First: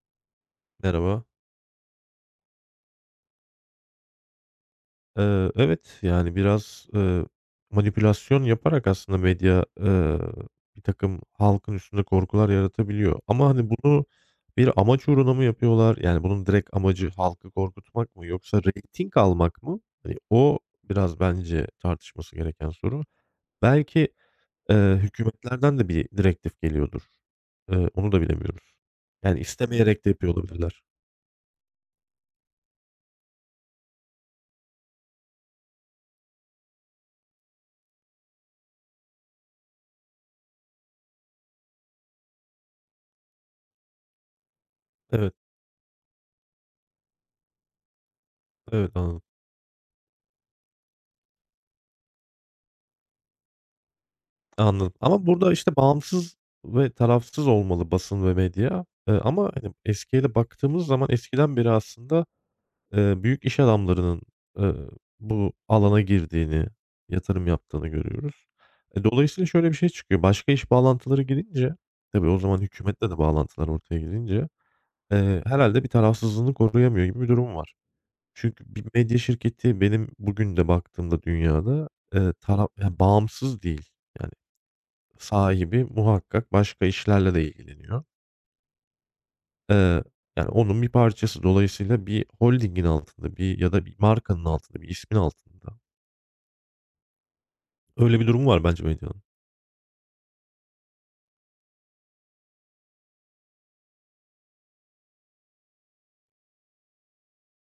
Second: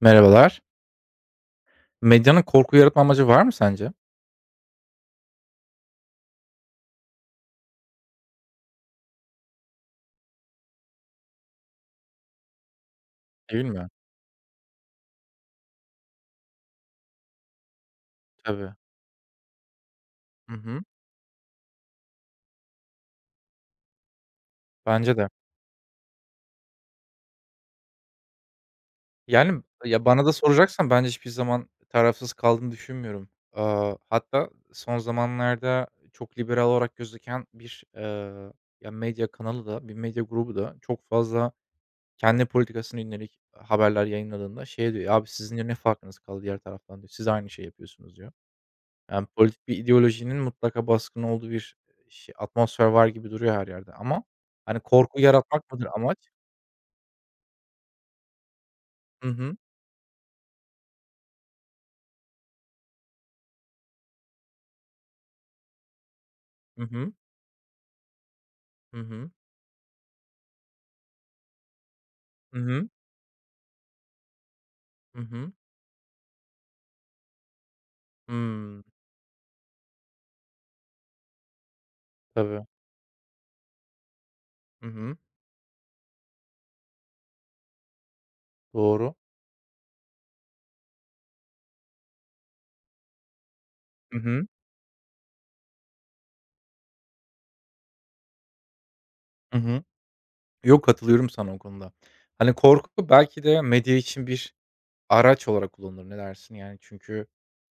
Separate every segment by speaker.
Speaker 1: Merhabalar.
Speaker 2: Merhaba.
Speaker 1: Medyanın korku yaratma amacı var mı sence?
Speaker 2: Evet, yani, biraz, manipülasyon yaparak aslında medya, birtakım halkın üstünde korkular yaratabiliyor ama,
Speaker 1: Değil
Speaker 2: hani,
Speaker 1: mi?
Speaker 2: bunu bir amaç uğruna mı yapıyorlar? Yani, bunun direkt amacı halkı korkutmak mı yoksa
Speaker 1: Tabii.
Speaker 2: reyting almak mı? Hani,
Speaker 1: Hı
Speaker 2: o
Speaker 1: hı.
Speaker 2: biraz bence tartışması gereken soru. Belki,
Speaker 1: Bence de.
Speaker 2: hükümetlerden de bir direktif geliyordur. Onu da bilemiyoruz. Yani,
Speaker 1: Yani,
Speaker 2: istemeyerek
Speaker 1: ya,
Speaker 2: de
Speaker 1: bana da
Speaker 2: yapıyor olabilirler.
Speaker 1: soracaksan bence hiçbir zaman tarafsız kaldığını düşünmüyorum. Hatta son zamanlarda çok liberal olarak gözüken bir, ya, medya kanalı da bir medya grubu da çok fazla kendi politikasına yönelik haberler yayınladığında şey diyor, abi
Speaker 2: Evet,
Speaker 1: sizin diyor ne farkınız kaldı diğer taraftan?" diyor. "Siz aynı şeyi yapıyorsunuz." diyor.
Speaker 2: evet, anladım.
Speaker 1: Yani, politik bir ideolojinin mutlaka baskın olduğu bir, şey atmosfer var gibi duruyor her yerde ama, hani,
Speaker 2: Anladım
Speaker 1: korku
Speaker 2: ama burada,
Speaker 1: yaratmak
Speaker 2: işte,
Speaker 1: mıdır amaç?
Speaker 2: bağımsız ve tarafsız olmalı basın ve medya.
Speaker 1: Hı
Speaker 2: Ama,
Speaker 1: hı.
Speaker 2: hani, eskiye de baktığımız zaman eskiden beri aslında, büyük iş adamlarının, eee, bu alana girdiğini,
Speaker 1: Hı hı.
Speaker 2: yatırım yaptığını görüyoruz.
Speaker 1: Hı
Speaker 2: E,
Speaker 1: hı.
Speaker 2: dolayısıyla şöyle bir şey çıkıyor. Başka iş bağlantıları girince, tabii o
Speaker 1: Hı
Speaker 2: zaman
Speaker 1: hı.
Speaker 2: hükümetle de bağlantılar ortaya girince,
Speaker 1: Hı hı.
Speaker 2: herhâlde bir tarafsızlığını koruyamıyor gibi bir durum var. Çünkü
Speaker 1: Hımm.
Speaker 2: bir medya şirketi benim bugün de baktığımda dünyada,
Speaker 1: Tabii.
Speaker 2: bağımsız değil. Yani
Speaker 1: Hı hı.
Speaker 2: sahibi muhakkak başka işlerle de ilgileniyor.
Speaker 1: Doğru.
Speaker 2: Eee, Yani onun bir parçası. Dolayısıyla bir holdingin altında bir ya da bir
Speaker 1: Hı
Speaker 2: markanın
Speaker 1: hı.
Speaker 2: altında, bir ismin altında. Öyle bir durum var bence medyanın.
Speaker 1: Hı hı. Yok, katılıyorum sana o konuda. Hani, korku belki de medya için bir araç olarak kullanılır. Ne dersin? Yani, çünkü,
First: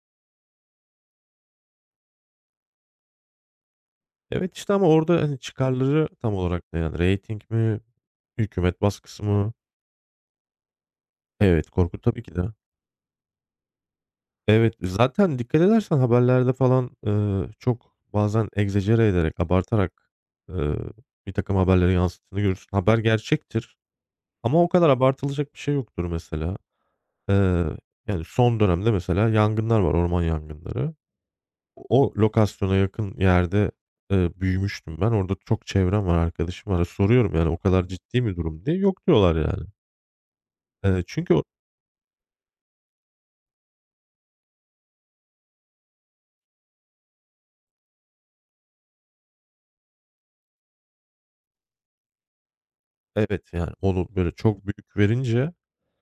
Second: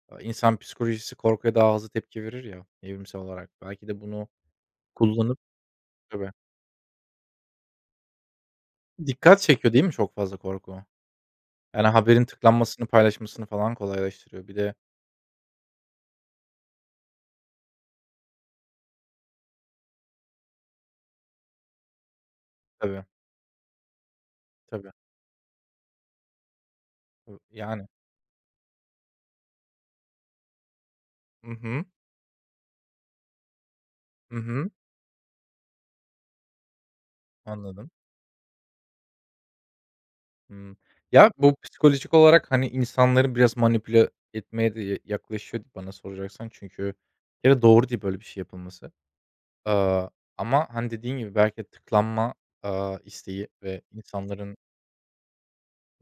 Speaker 1: insan psikolojisi korkuya daha hızlı tepki verir ya evrimsel olarak. Belki de bunu
Speaker 2: Evet, işte, ama orada, hani,
Speaker 1: kullanıp.
Speaker 2: çıkarları
Speaker 1: Tabii.
Speaker 2: tam olarak ne? Yani rating mi? Hükümet baskısı
Speaker 1: Dikkat
Speaker 2: mı?
Speaker 1: çekiyor değil mi çok fazla korku?
Speaker 2: Evet,
Speaker 1: Yani,
Speaker 2: korku tabii
Speaker 1: haberin
Speaker 2: ki de.
Speaker 1: tıklanmasını, paylaşmasını falan kolaylaştırıyor. Bir
Speaker 2: Evet,
Speaker 1: de.
Speaker 2: zaten dikkat edersen haberlerde falan, çok bazen egzajere ederek, abartarak, eee bir takım haberleri yansıttığını görürsün. Haber
Speaker 1: Tabii,
Speaker 2: gerçektir ama o kadar
Speaker 1: tabii.
Speaker 2: abartılacak bir şey yoktur mesela. Eee,
Speaker 1: Yani.
Speaker 2: Yani, son dönemde mesela yangınlar var, orman yangınları.
Speaker 1: Hı hı.
Speaker 2: O lokasyona yakın yerde,
Speaker 1: Hı hı.
Speaker 2: büyümüştüm ben. Orada çok çevrem var, arkadaşım var. Soruyorum, yani, "O kadar
Speaker 1: Anladım.
Speaker 2: ciddi mi durum?" diye. "Yok." diyorlar, yani.
Speaker 1: Hımm. Ya,
Speaker 2: Çünkü o
Speaker 1: bu psikolojik olarak, hani, insanları biraz manipüle etmeye de ya yaklaşıyor bana soracaksan. Çünkü bir kere doğru değil böyle bir şey yapılması. Aaa, ama, hani, dediğin gibi belki de tıklanma, isteği
Speaker 2: Evet, yani,
Speaker 1: ve
Speaker 2: onu böyle
Speaker 1: insanların.
Speaker 2: çok büyük verince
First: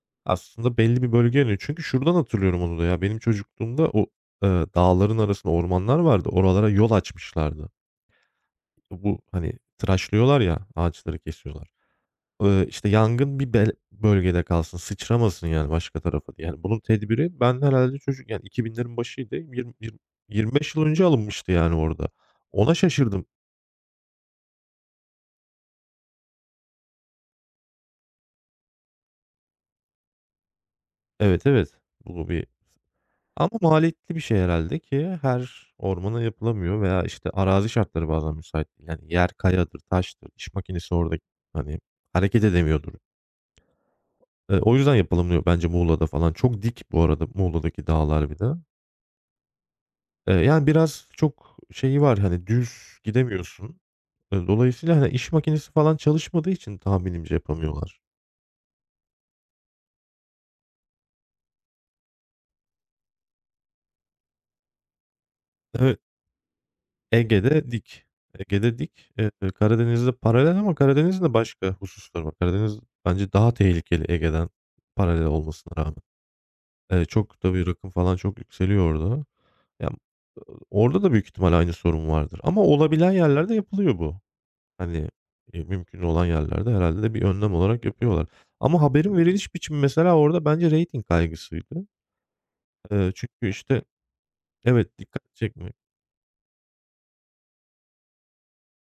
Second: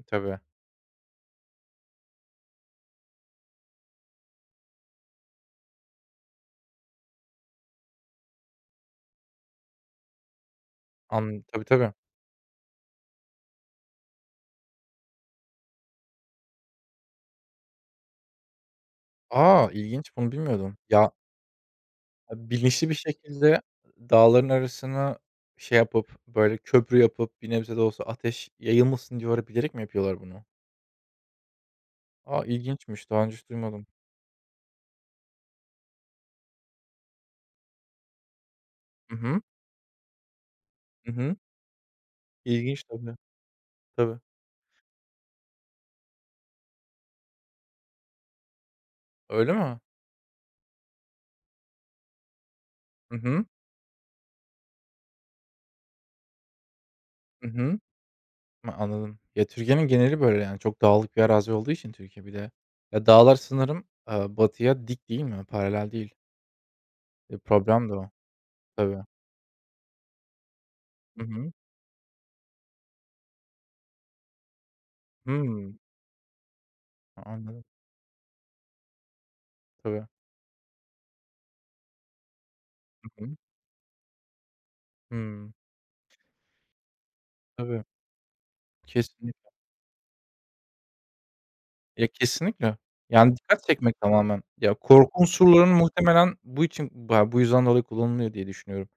Speaker 1: Tabii.
Speaker 2: aslında belli bir bölge iniyor. Çünkü şuradan hatırlıyorum onu da ya, benim çocukluğumda o, dağların arasında ormanlar vardı. Oralara yol açmışlardı. Bu, hani, tıraşlıyorlar ya, ağaçları
Speaker 1: Tabii,
Speaker 2: kesiyorlar.
Speaker 1: tabii.
Speaker 2: İşte, yangın bir bölgede kalsın, sıçramasın, yani, başka tarafa diye. Yani, bunun tedbiri ben herhâlde çocuk yani, 2000'lerin başıydı.
Speaker 1: Aa,
Speaker 2: Yirmi yirmi
Speaker 1: ilginç bunu
Speaker 2: 25
Speaker 1: bilmiyordum.
Speaker 2: yıl önce
Speaker 1: Ya.
Speaker 2: alınmıştı, yani, orada.
Speaker 1: Abi,
Speaker 2: Ona
Speaker 1: bilinçli bir
Speaker 2: şaşırdım.
Speaker 1: şekilde dağların arasına şey yapıp, böyle, köprü yapıp bir nebze de olsa ateş yayılmasın diye oraya bilerek mi yapıyorlar bunu?
Speaker 2: Evet, evet. Bu
Speaker 1: A,
Speaker 2: bir
Speaker 1: ilginçmiş. Daha önce hiç
Speaker 2: Ama
Speaker 1: duymadım.
Speaker 2: maliyetli bir şey herhâlde ki her ormana yapılamıyor veya, işte, arazi şartları bazen müsait değil. Yani,
Speaker 1: Hı
Speaker 2: yer
Speaker 1: hı.
Speaker 2: kayadır, taştır, iş makinesi
Speaker 1: Hı
Speaker 2: orada,
Speaker 1: hı.
Speaker 2: hani, hareket
Speaker 1: İlginç
Speaker 2: edemiyordur.
Speaker 1: tabii. Tabii.
Speaker 2: O yüzden yapılamıyor bence Muğla'da falan. Çok dik bu arada Muğla'daki dağlar bir de.
Speaker 1: Öyle mi?
Speaker 2: Yani biraz çok şeyi var, hani, düz
Speaker 1: Hı hı.
Speaker 2: gidemiyorsun. Dolayısıyla, hani, iş makinesi falan çalışmadığı için tahminimce
Speaker 1: Hı hı.
Speaker 2: yapamıyorlar.
Speaker 1: Hıı, anladım. Ya, Türkiye'nin geneli böyle, yani, çok dağlık bir arazi olduğu için Türkiye bir de. Ya, dağlar sanırım, batıya dik değil mi? Paralel
Speaker 2: Evet,
Speaker 1: değil. E,
Speaker 2: Ege'de
Speaker 1: problem de
Speaker 2: dik.
Speaker 1: o.
Speaker 2: Ege'de
Speaker 1: Tabii.
Speaker 2: dik. Karadeniz'de paralel ama Karadeniz'in
Speaker 1: Hı
Speaker 2: de
Speaker 1: hı.
Speaker 2: başka hususları var. Karadeniz bence daha tehlikeli Ege'den paralel olmasına
Speaker 1: Hımm.
Speaker 2: rağmen. Çok
Speaker 1: Anladım.
Speaker 2: tabii rakım falan çok yükseliyor orada. Ya,
Speaker 1: Tabii.
Speaker 2: orada da büyük ihtimal aynı sorun vardır ama olabilen
Speaker 1: Hı hı.
Speaker 2: yerlerde yapılıyor bu. Hani,
Speaker 1: Hımm.
Speaker 2: mümkün olan yerlerde herhâlde de bir önlem
Speaker 1: Tabii.
Speaker 2: olarak yapıyorlar. Ama haberin
Speaker 1: Kesinlik
Speaker 2: veriliş biçimi mesela orada bence reyting kaygısıydı.
Speaker 1: Ya, kesinlikle.
Speaker 2: Eee,
Speaker 1: Yani
Speaker 2: çünkü,
Speaker 1: dikkat
Speaker 2: işte,
Speaker 1: çekmek tamamen. Ya,
Speaker 2: evet,
Speaker 1: korku
Speaker 2: dikkat çekmek.
Speaker 1: unsurlarının muhtemelen bu için ba bu yüzden dolayı kullanılıyor diye düşünüyorum.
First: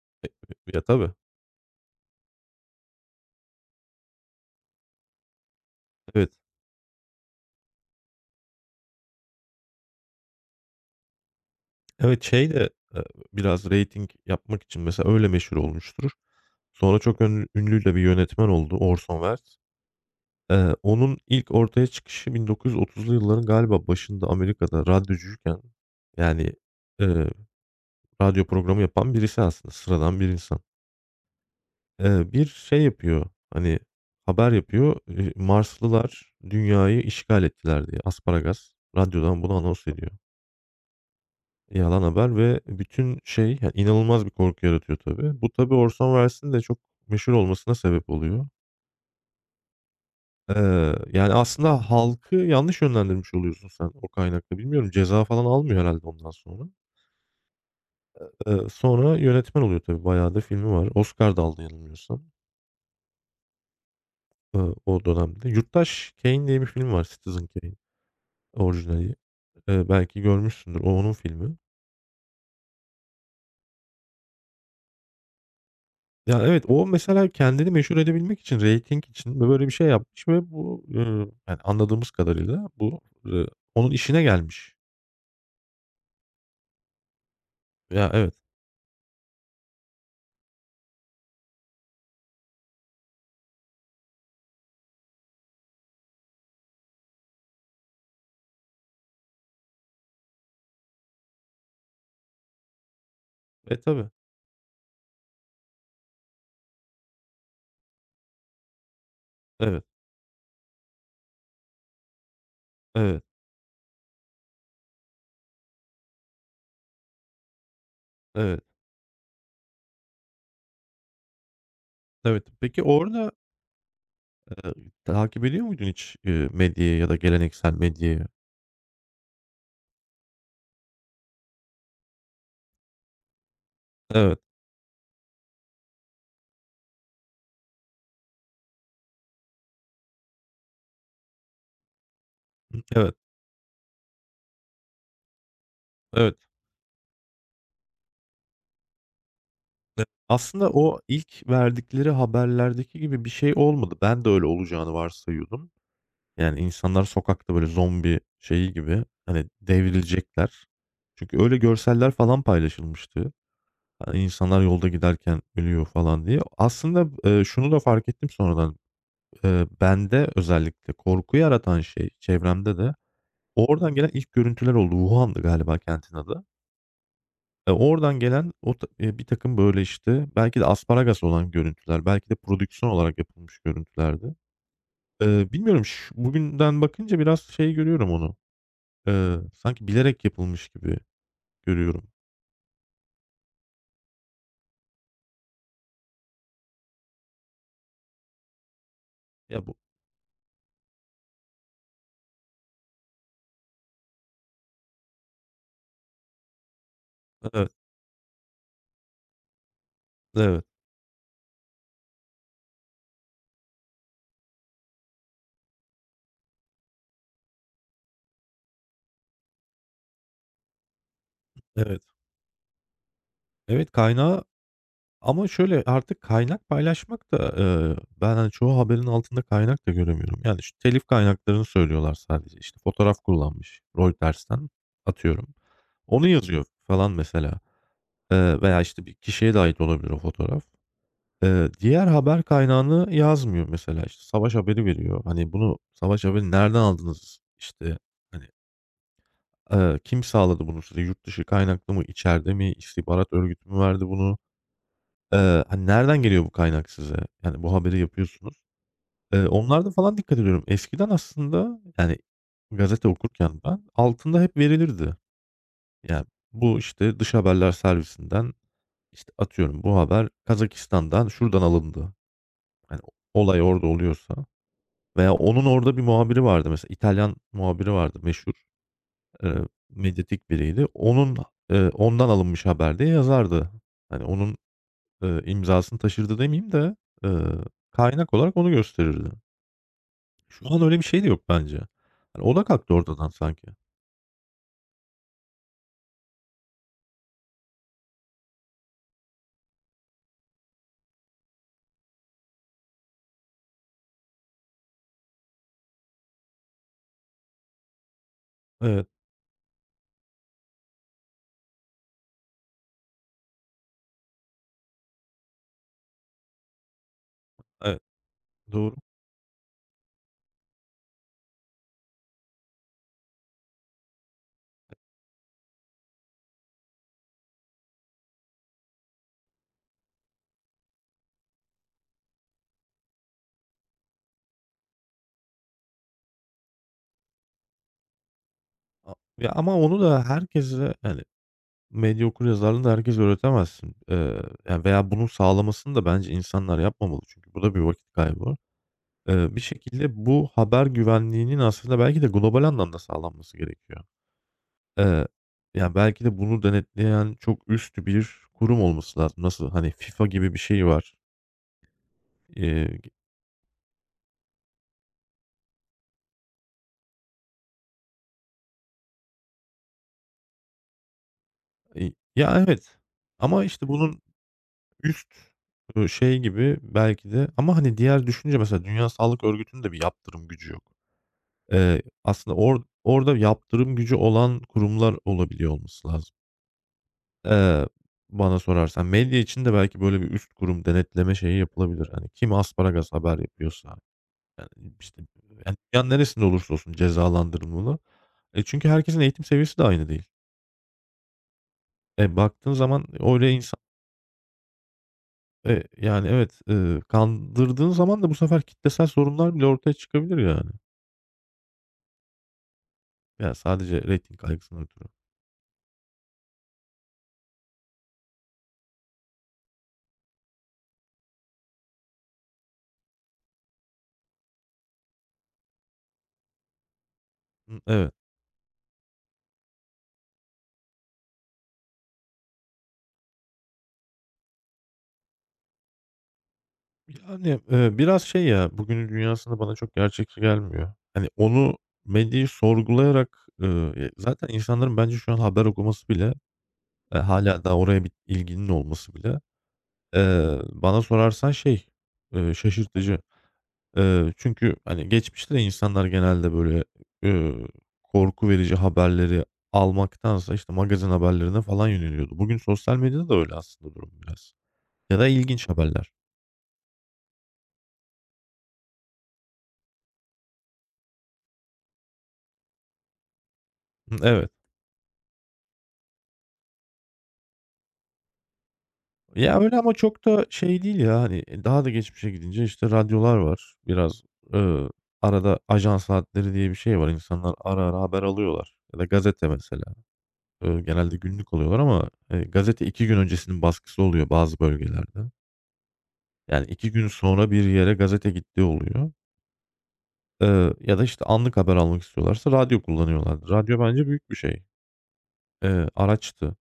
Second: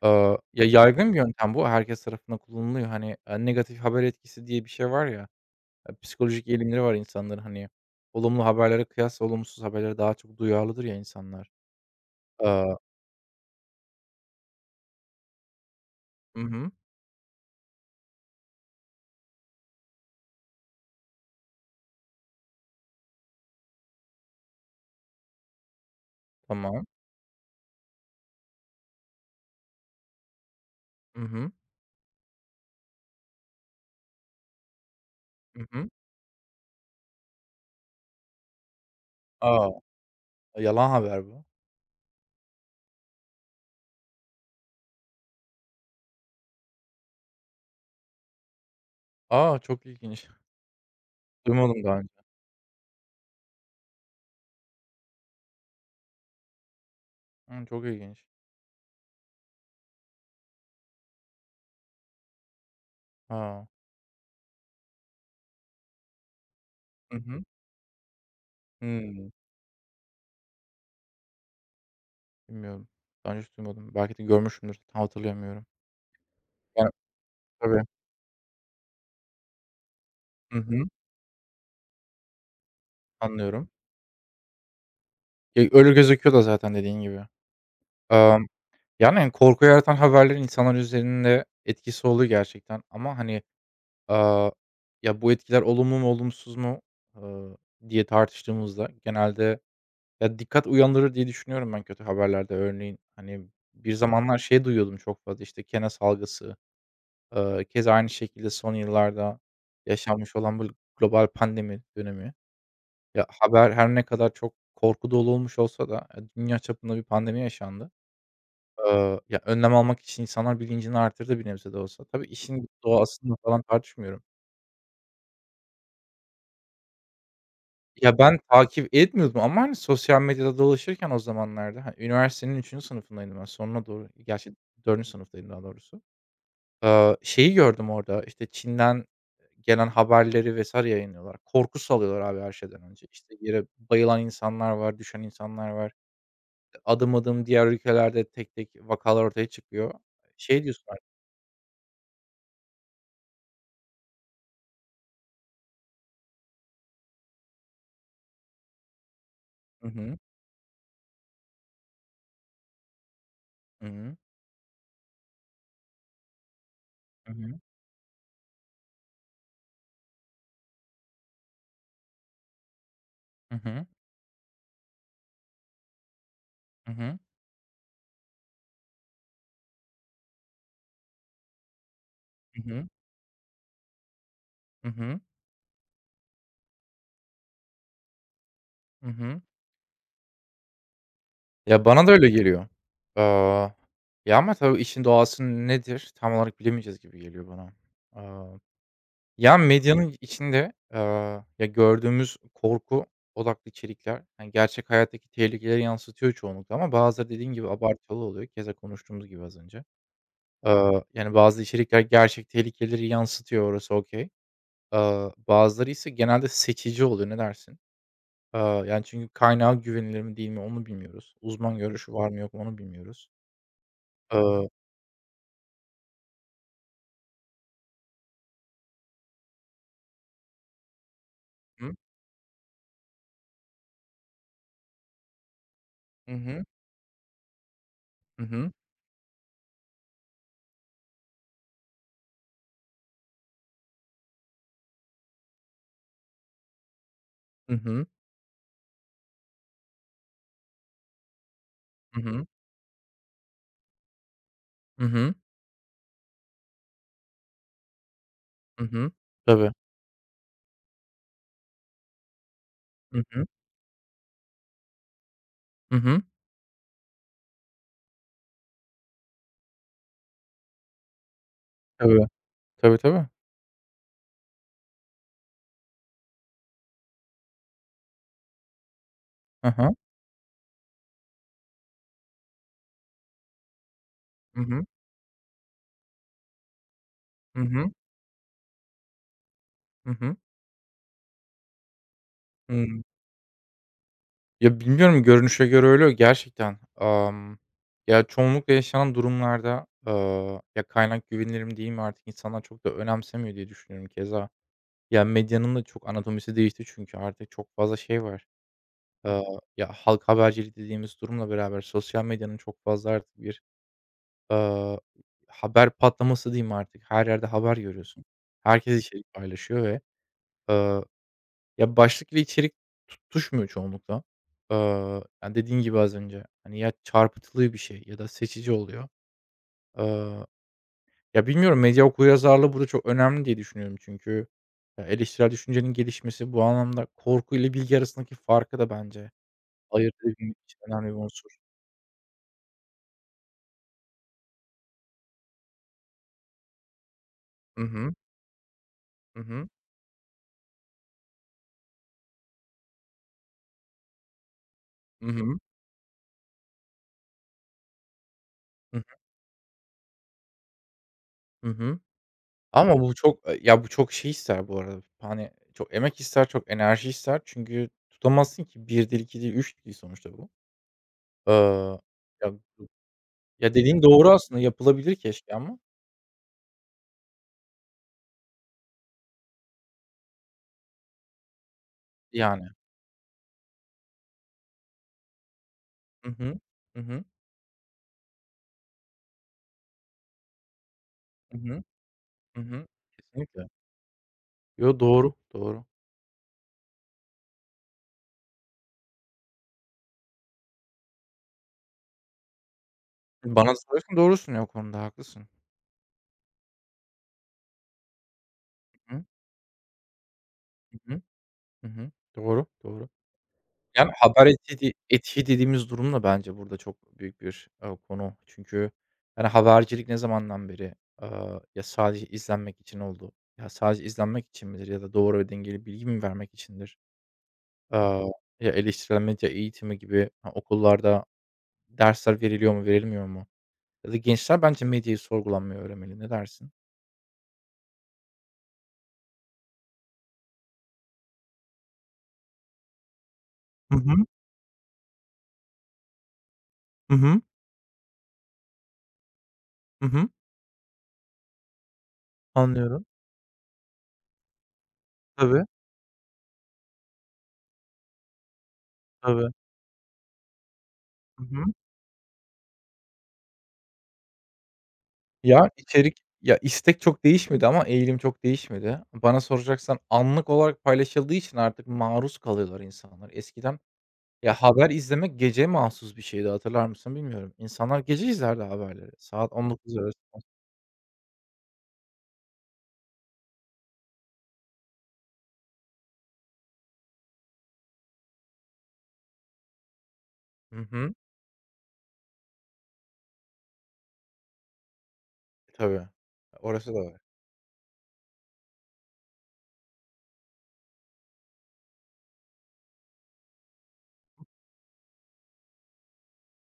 Speaker 1: Ya,
Speaker 2: Ya, tabii,
Speaker 1: yaygın bir yöntem bu. Herkes tarafından kullanılıyor. Hani, negatif haber etkisi diye bir şey var ya,
Speaker 2: evet.
Speaker 1: psikolojik eğilimleri var insanların, hani. Olumlu haberlere kıyasla olumsuz haberlere daha çok duyarlıdır ya insanlar.
Speaker 2: Evet, şey de,
Speaker 1: Aaa
Speaker 2: eee, biraz reyting yapmak için mesela öyle meşhur olmuştur.
Speaker 1: Hı hı.
Speaker 2: Sonra çok ünlü de bir yönetmen oldu Orson Welles. Onun ilk ortaya çıkışı 1930'lu yılların galiba başında Amerika'da radyocuyken, yani,
Speaker 1: Tamam.
Speaker 2: eee, radyo programı yapan birisi aslında sıradan bir insan.
Speaker 1: Hı hı.
Speaker 2: Bir şey yapıyor, hani, haber yapıyor,
Speaker 1: Hı hı.
Speaker 2: Marslılar Dünya'yı işgal ettiler diye. Asparagas radyodan bunu
Speaker 1: A!
Speaker 2: anons ediyor.
Speaker 1: Yalan haber bu.
Speaker 2: Yalan haber ve bütün şey, ya, inanılmaz bir korku yaratıyor tabii. Bu tabii Orson Welles'in de çok meşhur olmasına sebep oluyor.
Speaker 1: A! Çok ilginç.
Speaker 2: Yani,
Speaker 1: Duymadım
Speaker 2: aslında
Speaker 1: daha önce.
Speaker 2: halkı yanlış yönlendirmiş oluyorsun sen o kaynakla. Bilmiyorum, ceza falan almıyor herhalde ondan sonra.
Speaker 1: Çok ilginç.
Speaker 2: Sonra yönetmen oluyor tabii. Bayağı da filmi var. Oscar da aldı yanılmıyorsam,
Speaker 1: A!
Speaker 2: eee, o dönemde. Yurttaş Kane diye bir film var,
Speaker 1: Hı hı.
Speaker 2: Citizen Kane. Orijinali.
Speaker 1: Hımm.
Speaker 2: Belki görmüşsündür. O onun filmi.
Speaker 1: Bilmiyorum. Daha önce hiç duymadım. Belki de görmüşümdür. Tam hatırlayamıyorum.
Speaker 2: Ya, evet, o
Speaker 1: Yani.
Speaker 2: mesela kendini
Speaker 1: Tabii.
Speaker 2: meşhur edebilmek için, reyting için böyle bir şey yapmış ve
Speaker 1: Hı
Speaker 2: bu,
Speaker 1: hı.
Speaker 2: yani, anladığımız kadarıyla bu, ııı,
Speaker 1: Anlıyorum.
Speaker 2: onun işine gelmiş.
Speaker 1: Ya, öyle gözüküyor da zaten dediğin gibi.
Speaker 2: Ya, evet.
Speaker 1: Emm, yani, hani, korku yaratan haberlerin insanlar üzerinde etkisi oluyor gerçekten ama, hani, aaa, ya, bu etkiler olumlu mu olumsuz mu, ııı, diye tartıştığımızda genelde ya, dikkat uyandırır diye düşünüyorum ben kötü haberlerde. Örneğin, hani,
Speaker 2: E,
Speaker 1: bir
Speaker 2: tabii.
Speaker 1: zamanlar şey duyuyordum çok fazla, işte, kene salgısı. Keza aynı şekilde son yıllarda
Speaker 2: Evet,
Speaker 1: yaşanmış olan bu global pandemi dönemi.
Speaker 2: evet,
Speaker 1: Ya, haber her ne kadar çok korku dolu olmuş olsa da, dünya çapında bir pandemi yaşandı.
Speaker 2: evet,
Speaker 1: Ya, önlem almak için insanlar bilincini artırdı bir nebze de olsa. Tabii
Speaker 2: evet.
Speaker 1: işin
Speaker 2: Peki orada,
Speaker 1: doğasını falan tartışmıyorum.
Speaker 2: eee, takip ediyor muydun hiç, medyayı ya da geleneksel
Speaker 1: Ya,
Speaker 2: medyayı?
Speaker 1: ben takip etmiyordum ama, hani, sosyal medyada dolaşırken o zamanlarda, hani, üniversitenin üçüncü sınıfındaydım ben sonuna doğru.
Speaker 2: Evet,
Speaker 1: Gerçi dördüncü sınıftaydım daha doğrusu. Şeyi gördüm orada, işte, Çin'den gelen haberleri vesaire yayınlıyorlar. Korku salıyorlar abi her şeyden önce.
Speaker 2: evet,
Speaker 1: İşte, yere bayılan insanlar var, düşen insanlar var.
Speaker 2: evet.
Speaker 1: Adım adım diğer ülkelerde tek tek vakalar ortaya çıkıyor.
Speaker 2: E
Speaker 1: Şey
Speaker 2: aslında
Speaker 1: diyorsun
Speaker 2: o
Speaker 1: artık.
Speaker 2: ilk verdikleri haberlerdeki gibi bir şey olmadı. Ben de öyle olacağını varsayıyordum. Yani, insanlar sokakta, böyle, zombi şeyi gibi, hani,
Speaker 1: Hı hı.
Speaker 2: devrilecekler. Çünkü öyle görseller falan paylaşılmıştı.
Speaker 1: Hı hı.
Speaker 2: Hani, insanlar yolda giderken ölüyor falan diye. Aslında,
Speaker 1: Hı hı.
Speaker 2: şunu da fark ettim sonradan. Bende özellikle korku yaratan şey, çevremde de
Speaker 1: Hı hı.
Speaker 2: oradan gelen ilk görüntüler oldu. Wuhan'dı galiba kentin adı.
Speaker 1: Hı hı.
Speaker 2: E, oradan gelen o ta birtakım, böyle, işte, belki de asparagas olan görüntüler, belki de
Speaker 1: Hı hı.
Speaker 2: prodüksiyon olarak yapılmış görüntülerdi.
Speaker 1: Hı hı.
Speaker 2: Bilmiyorum, bugünden bakınca biraz şey görüyorum onu.
Speaker 1: Hı hı.
Speaker 2: Sanki bilerek yapılmış gibi
Speaker 1: Ya,
Speaker 2: görüyorum.
Speaker 1: bana da öyle geliyor. Aaa, ya, ama tabii işin doğası nedir tam olarak bilemeyeceğiz gibi geliyor bana. Aaa Ya,
Speaker 2: Ya, bu
Speaker 1: medyanın içinde, ya, gördüğümüz korku odaklı içerikler, hani, gerçek hayattaki tehlikeleri yansıtıyor çoğunlukla ama bazıları dediğin
Speaker 2: Evet,
Speaker 1: gibi abartılı oluyor. Keza konuştuğumuz gibi az önce.
Speaker 2: evet,
Speaker 1: Yani, bazı içerikler gerçek tehlikeleri yansıtıyor, orası okay. Bazıları ise genelde seçici oluyor, ne dersin? Yani, çünkü kaynağı güvenilir mi değil mi onu bilmiyoruz. Uzman
Speaker 2: evet.
Speaker 1: görüşü var mı yok mu onu bilmiyoruz.
Speaker 2: Evet, kaynağı
Speaker 1: Aaa
Speaker 2: ama şöyle, artık kaynak paylaşmak da, ben, hani, çoğu haberin altında kaynak da göremiyorum. Yani, şu telif kaynaklarını
Speaker 1: Hı,
Speaker 2: söylüyorlar sadece. İşte, fotoğraf kullanmış Reuters'ten, atıyorum. Onu yazıyor falan mesela,
Speaker 1: hı hı,
Speaker 2: veya, işte, bir kişiye de ait olabilir o fotoğraf. Diğer haber kaynağını yazmıyor mesela. İşte, savaş haberi veriyor. Hani, bunu savaş haberi nereden aldınız?
Speaker 1: hı
Speaker 2: İşte,
Speaker 1: hı,
Speaker 2: hani. Kim sağladı bunu size? Yurt dışı kaynaklı mı,
Speaker 1: hı hı,
Speaker 2: içeride mi, istihbarat örgütü mü verdi bunu?
Speaker 1: hı hı,
Speaker 2: Hani, nereden geliyor bu kaynak size? Yani, bu haberi yapıyorsunuz.
Speaker 1: hı hı. Tabii.
Speaker 2: Onlarda falan dikkat ediyorum. Eskiden aslında, yani, gazete
Speaker 1: Hı hı,
Speaker 2: okurken ben, altında hep verilirdi.
Speaker 1: hı hı.
Speaker 2: Yani, bu, işte, dış haberler servisinden, işte, atıyorum, bu haber Kazakistan'dan şuradan alındı.
Speaker 1: Tabii. Tabii,
Speaker 2: Yani
Speaker 1: tabii.
Speaker 2: olay orada oluyorsa veya onun orada bir muhabiri vardı mesela, İtalyan muhabiri vardı meşhur. Eee,
Speaker 1: Hı hı.
Speaker 2: Medyatik biriydi. Onun, ondan alınmış haber diye yazardı. Hani, onun,
Speaker 1: Hı hı.
Speaker 2: imzasını taşırdı demeyeyim de, eee,
Speaker 1: Hı hı.
Speaker 2: kaynak olarak onu gösterirdi.
Speaker 1: Hı hı.
Speaker 2: Şu an öyle bir şey de yok bence. Hani, o da kalktı
Speaker 1: Hımm.
Speaker 2: ortadan sanki.
Speaker 1: Ya, bilmiyorum, görünüşe göre öyle gerçekten. Ya, çoğunlukla yaşanan durumlarda, ya, kaynak güvenilir mi değil mi artık insanlar çok da önemsemiyor diye düşünüyorum keza. Ya, medyanın da çok anatomisi değişti çünkü artık çok fazla şey var.
Speaker 2: Evet,
Speaker 1: Ya, halk habercilik dediğimiz durumla beraber sosyal medyanın çok fazla artık bir, aaa, haber patlaması diyeyim artık. Her yerde haber
Speaker 2: evet,
Speaker 1: görüyorsun.
Speaker 2: doğru.
Speaker 1: Herkes içerik paylaşıyor ve, aaa Ya, başlık ve içerik tutuşmuyor çoğunlukla. Yani, dediğin gibi az önce, hani, ya çarpıtılı bir şey ya da seçici oluyor. Eee, ya, bilmiyorum medya okuryazarlığı burada çok önemli diye düşünüyorum çünkü ya eleştirel düşüncenin gelişmesi bu anlamda korku ile bilgi arasındaki farkı da
Speaker 2: A
Speaker 1: bence
Speaker 2: ya, ama onu
Speaker 1: ayırt
Speaker 2: da
Speaker 1: edebilmek için
Speaker 2: herkese,
Speaker 1: önemli bir
Speaker 2: hani,
Speaker 1: unsur.
Speaker 2: medya okuryazarlığını da herkese öğretemezsin. Ya, veya bunun sağlamasını da bence insanlar yapmamalı çünkü bu da bir
Speaker 1: Hı
Speaker 2: vakit
Speaker 1: hı.
Speaker 2: kaybı.
Speaker 1: Hı
Speaker 2: Bir
Speaker 1: hı.
Speaker 2: şekilde bu haber güvenliğinin aslında belki de global anlamda sağlanması gerekiyor. Eee,
Speaker 1: Hı hı.
Speaker 2: Ya, belki de bunu denetleyen çok üstü bir kurum
Speaker 1: Hı hı.
Speaker 2: olması lazım. Nasıl, hani, FIFA gibi bir şey var.
Speaker 1: Hı hı.
Speaker 2: Eee,
Speaker 1: Ama bu çok, e, ya, bu çok şey ister bu arada, hani, çok emek ister, çok enerji ister çünkü tutamazsın ki bir dil, 2 dil, 3 dil sonuçta bu. Iıı,
Speaker 2: i
Speaker 1: ya,
Speaker 2: ya, evet ama, işte,
Speaker 1: dediğin
Speaker 2: bunun
Speaker 1: doğru aslında, yapılabilir
Speaker 2: üst,
Speaker 1: keşke ama
Speaker 2: şey gibi belki de ama, hani, diğer düşünce mesela Dünya Sağlık Örgütü'nün de bir yaptırım gücü yok. Aslında
Speaker 1: yani.
Speaker 2: orada yaptırım gücü olan kurumlar olabiliyor olması
Speaker 1: Hı
Speaker 2: lazım.
Speaker 1: hı. Hı hı.
Speaker 2: Eee, Bana sorarsan medya için de belki böyle bir üst kurum denetleme şeyi
Speaker 1: Hı hı.
Speaker 2: yapılabilir. Hani, kim
Speaker 1: Hı hı.
Speaker 2: asparagas haber
Speaker 1: Kesinlikle.
Speaker 2: yapıyorsa. Yani,
Speaker 1: Yo,
Speaker 2: işte,
Speaker 1: doğru,
Speaker 2: yani,
Speaker 1: doğru.
Speaker 2: dünyanın neresinde olursa olsun cezalandırılmalı. E, çünkü herkesin eğitim seviyesi de aynı değil. E, baktığın zaman öyle
Speaker 1: Bana soruyorsan doğrusun ya o konuda haklısın.
Speaker 2: e, yani, evet, kandırdığın zaman da bu sefer kitlesel
Speaker 1: Hı hı.
Speaker 2: sorunlar bile ortaya çıkabilir yani.
Speaker 1: Hı hı. Hı hı. Doğru, doğru.
Speaker 2: Ya, sadece
Speaker 1: Yani
Speaker 2: reyting
Speaker 1: haber
Speaker 2: kaygısından
Speaker 1: etiği
Speaker 2: ötürü.
Speaker 1: etiği dediğimiz durum da bence burada çok büyük bir, konu. Çünkü yani habercilik ne zamandan beri, ya sadece izlenmek için oldu? Ya sadece izlenmek için midir ya da doğru ve dengeli bilgi mi vermek içindir?
Speaker 2: Hı, evet.
Speaker 1: Aaa, ya, eleştirel medya eğitimi gibi, ha, okullarda dersler veriliyor mu, verilmiyor mu? Ya da gençler bence medyayı sorgulanmayı öğrenmeli. Ne dersin?
Speaker 2: Yani, biraz şey ya, bugünün dünyasında bana çok gerçekçi gelmiyor. Hani, onu medyayı sorgulayarak,
Speaker 1: Hı hı.
Speaker 2: zaten insanların bence şu an haber okuması bile,
Speaker 1: Hı hı.
Speaker 2: hâlâ daha oraya bir ilginin olması bile.
Speaker 1: Hı hı.
Speaker 2: Bana sorarsan şey,
Speaker 1: Anlıyorum.
Speaker 2: şaşırtıcı. Çünkü, hani, geçmişte de
Speaker 1: Tabii,
Speaker 2: insanlar genelde böyle, eee, korku verici haberleri
Speaker 1: tabii.
Speaker 2: almaktansa, işte, magazin
Speaker 1: Hı
Speaker 2: haberlerine
Speaker 1: hı.
Speaker 2: falan yöneliyordu. Bugün sosyal medyada da öyle aslında durum biraz ya da ilginç
Speaker 1: Ya,
Speaker 2: haberler.
Speaker 1: içerik ya, istek çok değişmedi ama eğilim çok değişmedi. Bana soracaksan anlık olarak paylaşıldığı için artık maruz kalıyorlar insanlar. Eskiden,
Speaker 2: Hı, evet.
Speaker 1: ya, haber izlemek gece mahsus bir şeydi, hatırlar mısın bilmiyorum. İnsanlar gece izlerdi haberleri. Saat
Speaker 2: Ya, öyle ama
Speaker 1: 19.00 arası.
Speaker 2: çok da şey değil ya, hani, e, daha da geçmişe gidince, işte, radyolar var. Biraz, eee, arada ajan saatleri diye bir şey var. İnsanlar ara ara haber alıyorlar ya da gazete mesela.
Speaker 1: Hı hı.
Speaker 2: Genelde günlük alıyorlar ama, gazete 2 gün öncesinin baskısı oluyor bazı bölgelerde.
Speaker 1: Tabii.
Speaker 2: Yani 2
Speaker 1: Orası da
Speaker 2: gün
Speaker 1: var.
Speaker 2: sonra bir yere gazete gittiği oluyor. Ya da, işte, anlık haber almak istiyorlarsa radyo kullanıyorlardı. Radyo bence büyük bir şey. Araçtı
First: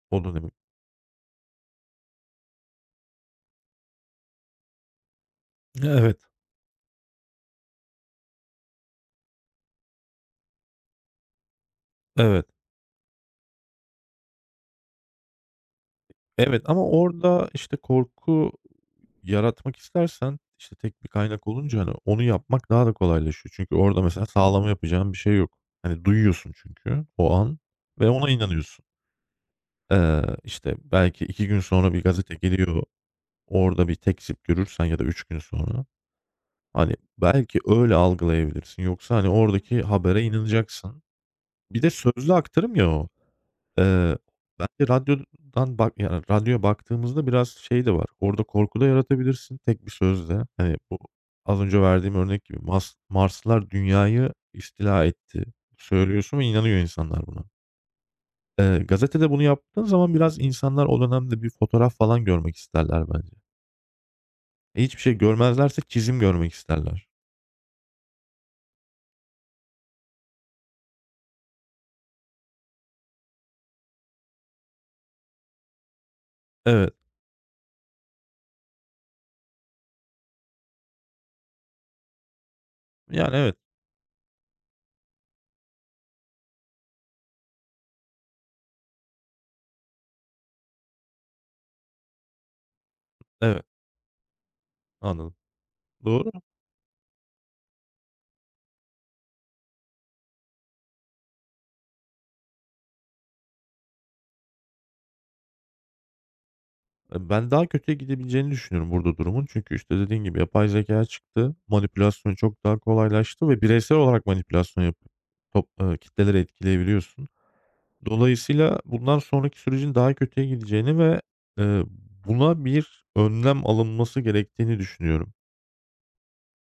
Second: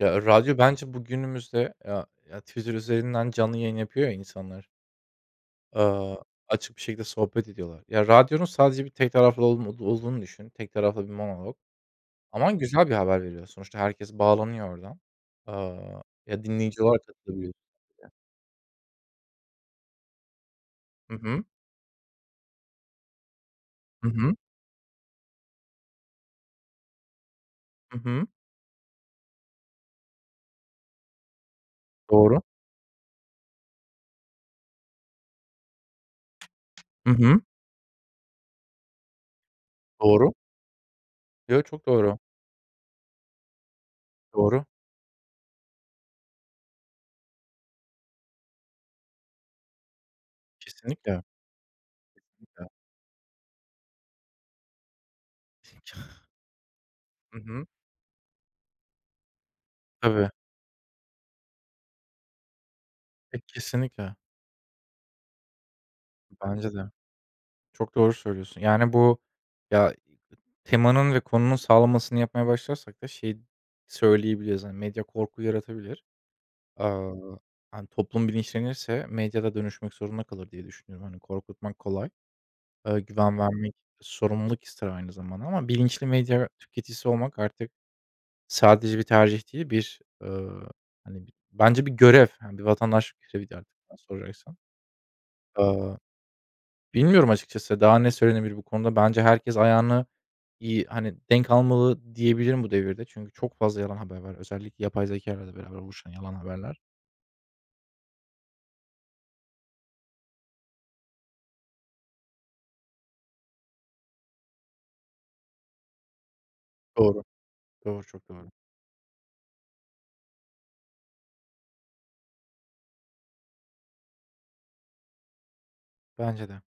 Speaker 1: Ya,
Speaker 2: o dönemin.
Speaker 1: radyo bence bugünümüzde ya ya, Twitter üzerinden canlı yayın yapıyor ya insanlar.
Speaker 2: Evet,
Speaker 1: Aaa, açık bir şekilde sohbet ediyorlar. Ya, radyonun sadece bir tek taraflı olduğunu düşün. Tek taraflı bir monolog
Speaker 2: evet.
Speaker 1: ama güzel bir haber veriyor. Sonuçta herkes bağlanıyor oradan. Ya,
Speaker 2: Evet
Speaker 1: dinleyici
Speaker 2: ama
Speaker 1: olarak
Speaker 2: orada,
Speaker 1: katılabiliyor.
Speaker 2: işte, korku yaratmak istersen, işte, tek bir
Speaker 1: Hı hı.
Speaker 2: kaynak olunca, hani, onu yapmak daha da kolaylaşıyor. Çünkü orada
Speaker 1: Hı
Speaker 2: mesela
Speaker 1: hı.
Speaker 2: sağlama yapacağın bir şey yok. Hani, duyuyorsun çünkü o an
Speaker 1: Hı
Speaker 2: ve
Speaker 1: hı.
Speaker 2: ona inanıyorsun. İşte, belki 2 gün sonra bir gazete
Speaker 1: Doğru.
Speaker 2: geliyor, orada bir tekzip görürsen ya da 3 gün sonra, hani,
Speaker 1: Hı hı.
Speaker 2: belki öyle algılayabilirsin. Yoksa, hani, oradaki habere
Speaker 1: Doğru.
Speaker 2: inanacaksın.
Speaker 1: Yo,
Speaker 2: Bir
Speaker 1: çok
Speaker 2: de
Speaker 1: doğru.
Speaker 2: sözlü aktarım ya o. Eee,
Speaker 1: Doğru.
Speaker 2: Bence radyodan bak yani, radyoya baktığımızda biraz şey de var, orada korku da yaratabilirsin tek bir sözle. Hani, bu
Speaker 1: Kesinlikle.
Speaker 2: az önce verdiğim örnek gibi
Speaker 1: Ya.
Speaker 2: Marslılar Dünya'yı istila etti. Söylüyorsun ve inanıyor insanlar
Speaker 1: Hı
Speaker 2: buna.
Speaker 1: hı.
Speaker 2: Gazetede bunu yaptığın zaman
Speaker 1: Tabii.
Speaker 2: biraz insanlar o dönemde bir fotoğraf falan görmek isterler bence.
Speaker 1: E, kesinlikle.
Speaker 2: E, hiçbir şey görmezlerse çizim görmek
Speaker 1: Bence de.
Speaker 2: isterler.
Speaker 1: Çok doğru söylüyorsun. Yani, bu ya, temanın ve konunun sağlamasını yapmaya başlarsak da şey söyleyebiliriz, hani, medya korku yaratabilir.
Speaker 2: Evet.
Speaker 1: Aaa, hani, toplum bilinçlenirse medya da dönüşmek zorunda kalır diye düşünüyorum. Hani, korkutmak kolay,
Speaker 2: Yani,
Speaker 1: güven
Speaker 2: evet,
Speaker 1: vermek sorumluluk ister aynı zamanda ama bilinçli medya tüketicisi olmak artık sadece bir tercih değil, bir, hani, bence bir görev, hani, bir vatandaşlık görevi de
Speaker 2: evet.
Speaker 1: artık bana soracaksan.
Speaker 2: Anladım.
Speaker 1: Aaa
Speaker 2: Doğru.
Speaker 1: Bilmiyorum açıkçası daha ne söylenebilir bu konuda. Bence herkes ayağını, hani, denk almalı diyebilirim bu devirde. Çünkü çok fazla yalan haber var. Özellikle yapay zekâyla da beraber oluşan yalan haberler.
Speaker 2: E, ben daha kötüye gidebileceğini düşünüyorum burada durumun. Çünkü, işte, dediğin gibi yapay zeka çıktı. Manipülasyon çok daha kolaylaştı ve bireysel olarak manipülasyon yapıp top kitleleri
Speaker 1: Doğru,
Speaker 2: etkileyebiliyorsun.
Speaker 1: doğru, çok doğru.
Speaker 2: Dolayısıyla bundan sonraki sürecin daha kötüye gideceğini ve, eee, buna bir önlem alınması gerektiğini düşünüyorum.
Speaker 1: Bence de.